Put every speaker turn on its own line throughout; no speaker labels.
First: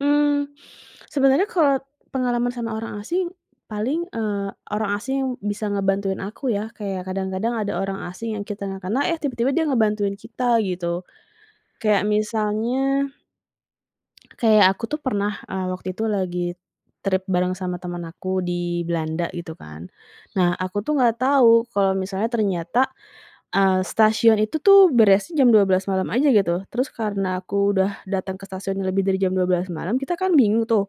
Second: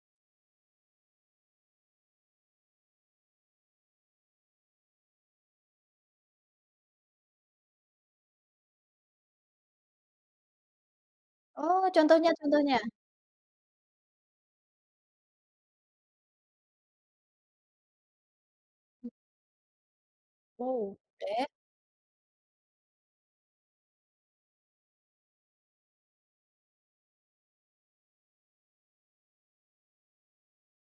Mmm, sebenarnya kalau pengalaman sama orang asing paling, eee, orang asing bisa ngebantuin aku ya kayak kadang-kadang ada orang asing yang kita gak kenal eh tiba-tiba dia ngebantuin kita gitu
Oh
kayak
contohnya contohnya?
misalnya kayak aku tuh pernah, eee, waktu itu lagi trip bareng sama temen aku di Belanda gitu kan. Nah aku tuh enggak
Oke.
tahu kalau misalnya ternyata, eee, stasiun itu tuh beresnya jam 12.00 malam aja gitu, terus karena aku udah datang ke stasiun yang lebih dari jam 12.00 malam kita kan bingung tuh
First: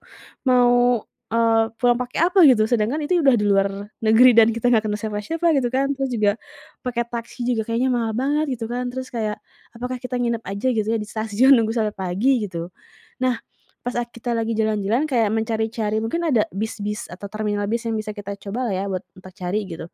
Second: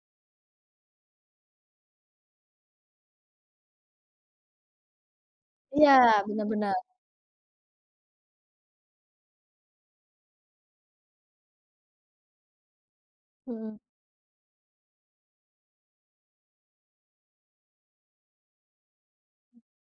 mau, eee, pulang pakai apa gitu sedangkan itu udah di luar negeri dan kita nggak kenal siapa-siapa gitu
Iya
kan terus juga
benar benar.
pakai taksi juga kayaknya mahal banget gitu kan terus kayak, "Apakah kita nginep aja gitu ya di stasiun nunggu sampai pagi gitu?" Nah,
Mhm.
pas kita lagi jalan-jalan kayak mencari-cari mungkin ada bis-bis atau terminal bis yang bisa kita cobalah ya buat untuk cari gitu,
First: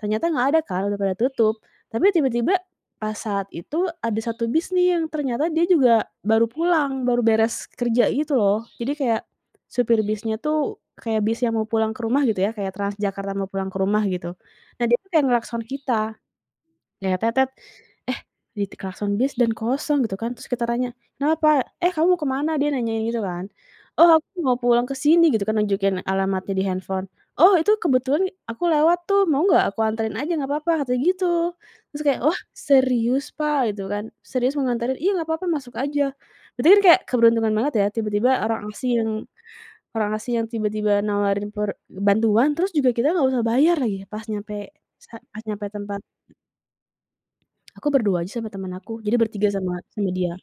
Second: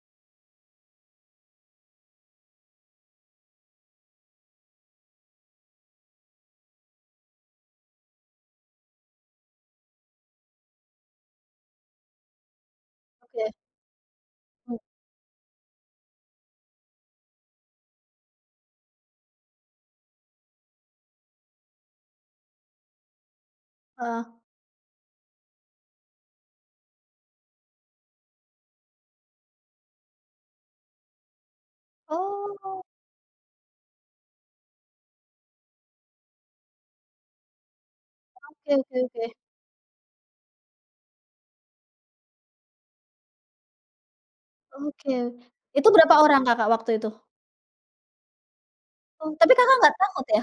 ternyata nggak ada Kak, udah pada tutup tapi tiba-tiba pas saat itu ada 1 bis nih yang ternyata dia juga baru pulang, baru beres kerja gitu loh jadi kayak supir bisnya tuh kayak bis yang mau pulang ke rumah gitu ya kayak TransJakarta mau
Oke.
pulang ke rumah gitu,
Hmm.
nah dia kayak nglakson kita kayak "Eh di klakson bis dan kosong gitu kan," terus kita tanya, "Kenapa?" "Eh kamu mau kemana?" Dia nanya gitu kan, "oh
Heeh.
aku mau pulang ke sini" gitu kan nunjukin alamatnya di handphone, "oh itu kebetulan aku lewat tuh mau nggak aku anterin aja nggak apa-apa," katanya gitu, terus kayak "wah,
Oh.
serius Pak?" Gitu kan, "serius mau nganterin?" "Iya nggak apa-apa masuk aja," berarti kan kayak keberuntungan banget ya tiba-tiba orang
Oke
asing
oke
yang
oke.
orang asing yang tiba-tiba nawarin pro bantuan terus juga kita nggak usah bayar lagi pas nyampe
Oke,
sa pas nyampe
itu
tempat.
berapa orang Kakak waktu itu?
Aku berdua aja sama temen aku jadi
Oh
bertiga
tapi Kakak
sama
nggak
sama
takut
dia.
ya?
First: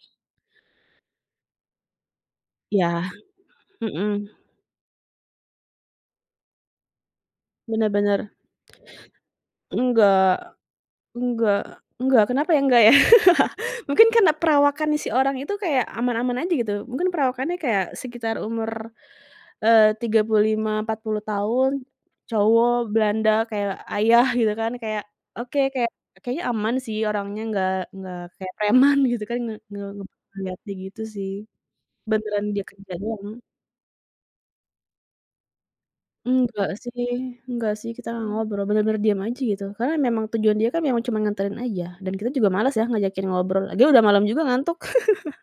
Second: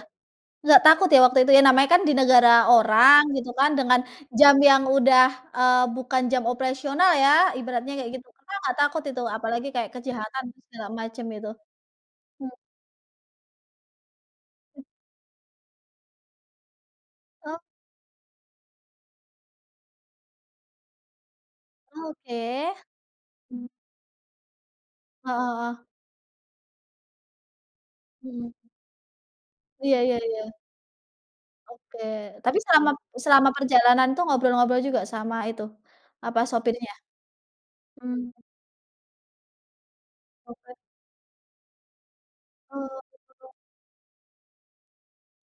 Nggak takut ya waktu itu ya namanya kan di negara
Iya,
orang gitu kan dengan
mhm.
jam yang udah, eee, bukan jam operasional ya
Bener
ibaratnya kayak gitu,
bener.
Kakak nggak takut itu apalagi kayak
Enggak,
kejahatan segala macam itu?
enggak, enggak,
Hmm.
kenapa ya nggak ya? Mungkin karena perawakannya si orang itu kayak aman-aman aja gitu. Mungkin perawakannya
Oh.
kayak sekitar umur, eee, 35, 40 tahun
Oke.
cowok Belanda
Hmm.
kayak ayah gitu kan kayak
Heeh
oke,
heeh.
kayak kayaknya aman sih orangnya enggak enggak
Mhm.
kayak preman gitu kan, nge nge
Iya iya iya.
ngelihatnya gitu sih,
Oke,
beneran
tapi
dia
selama
kerjanya.
selama perjalanan tuh ngobrol-ngobrol juga sama itu, apa
Enggak
sopirnya?
sih enggak sih kita gak
Mmm.
ngobrol, bener-bener diem aja gitu. Karena memang tujuan dia
Oke.
kan cuma nganterin aja dan kita juga malas ya
Ah, sepi
ngajakin
dong.
ngobrol, lagian udah malam juga ngantuk.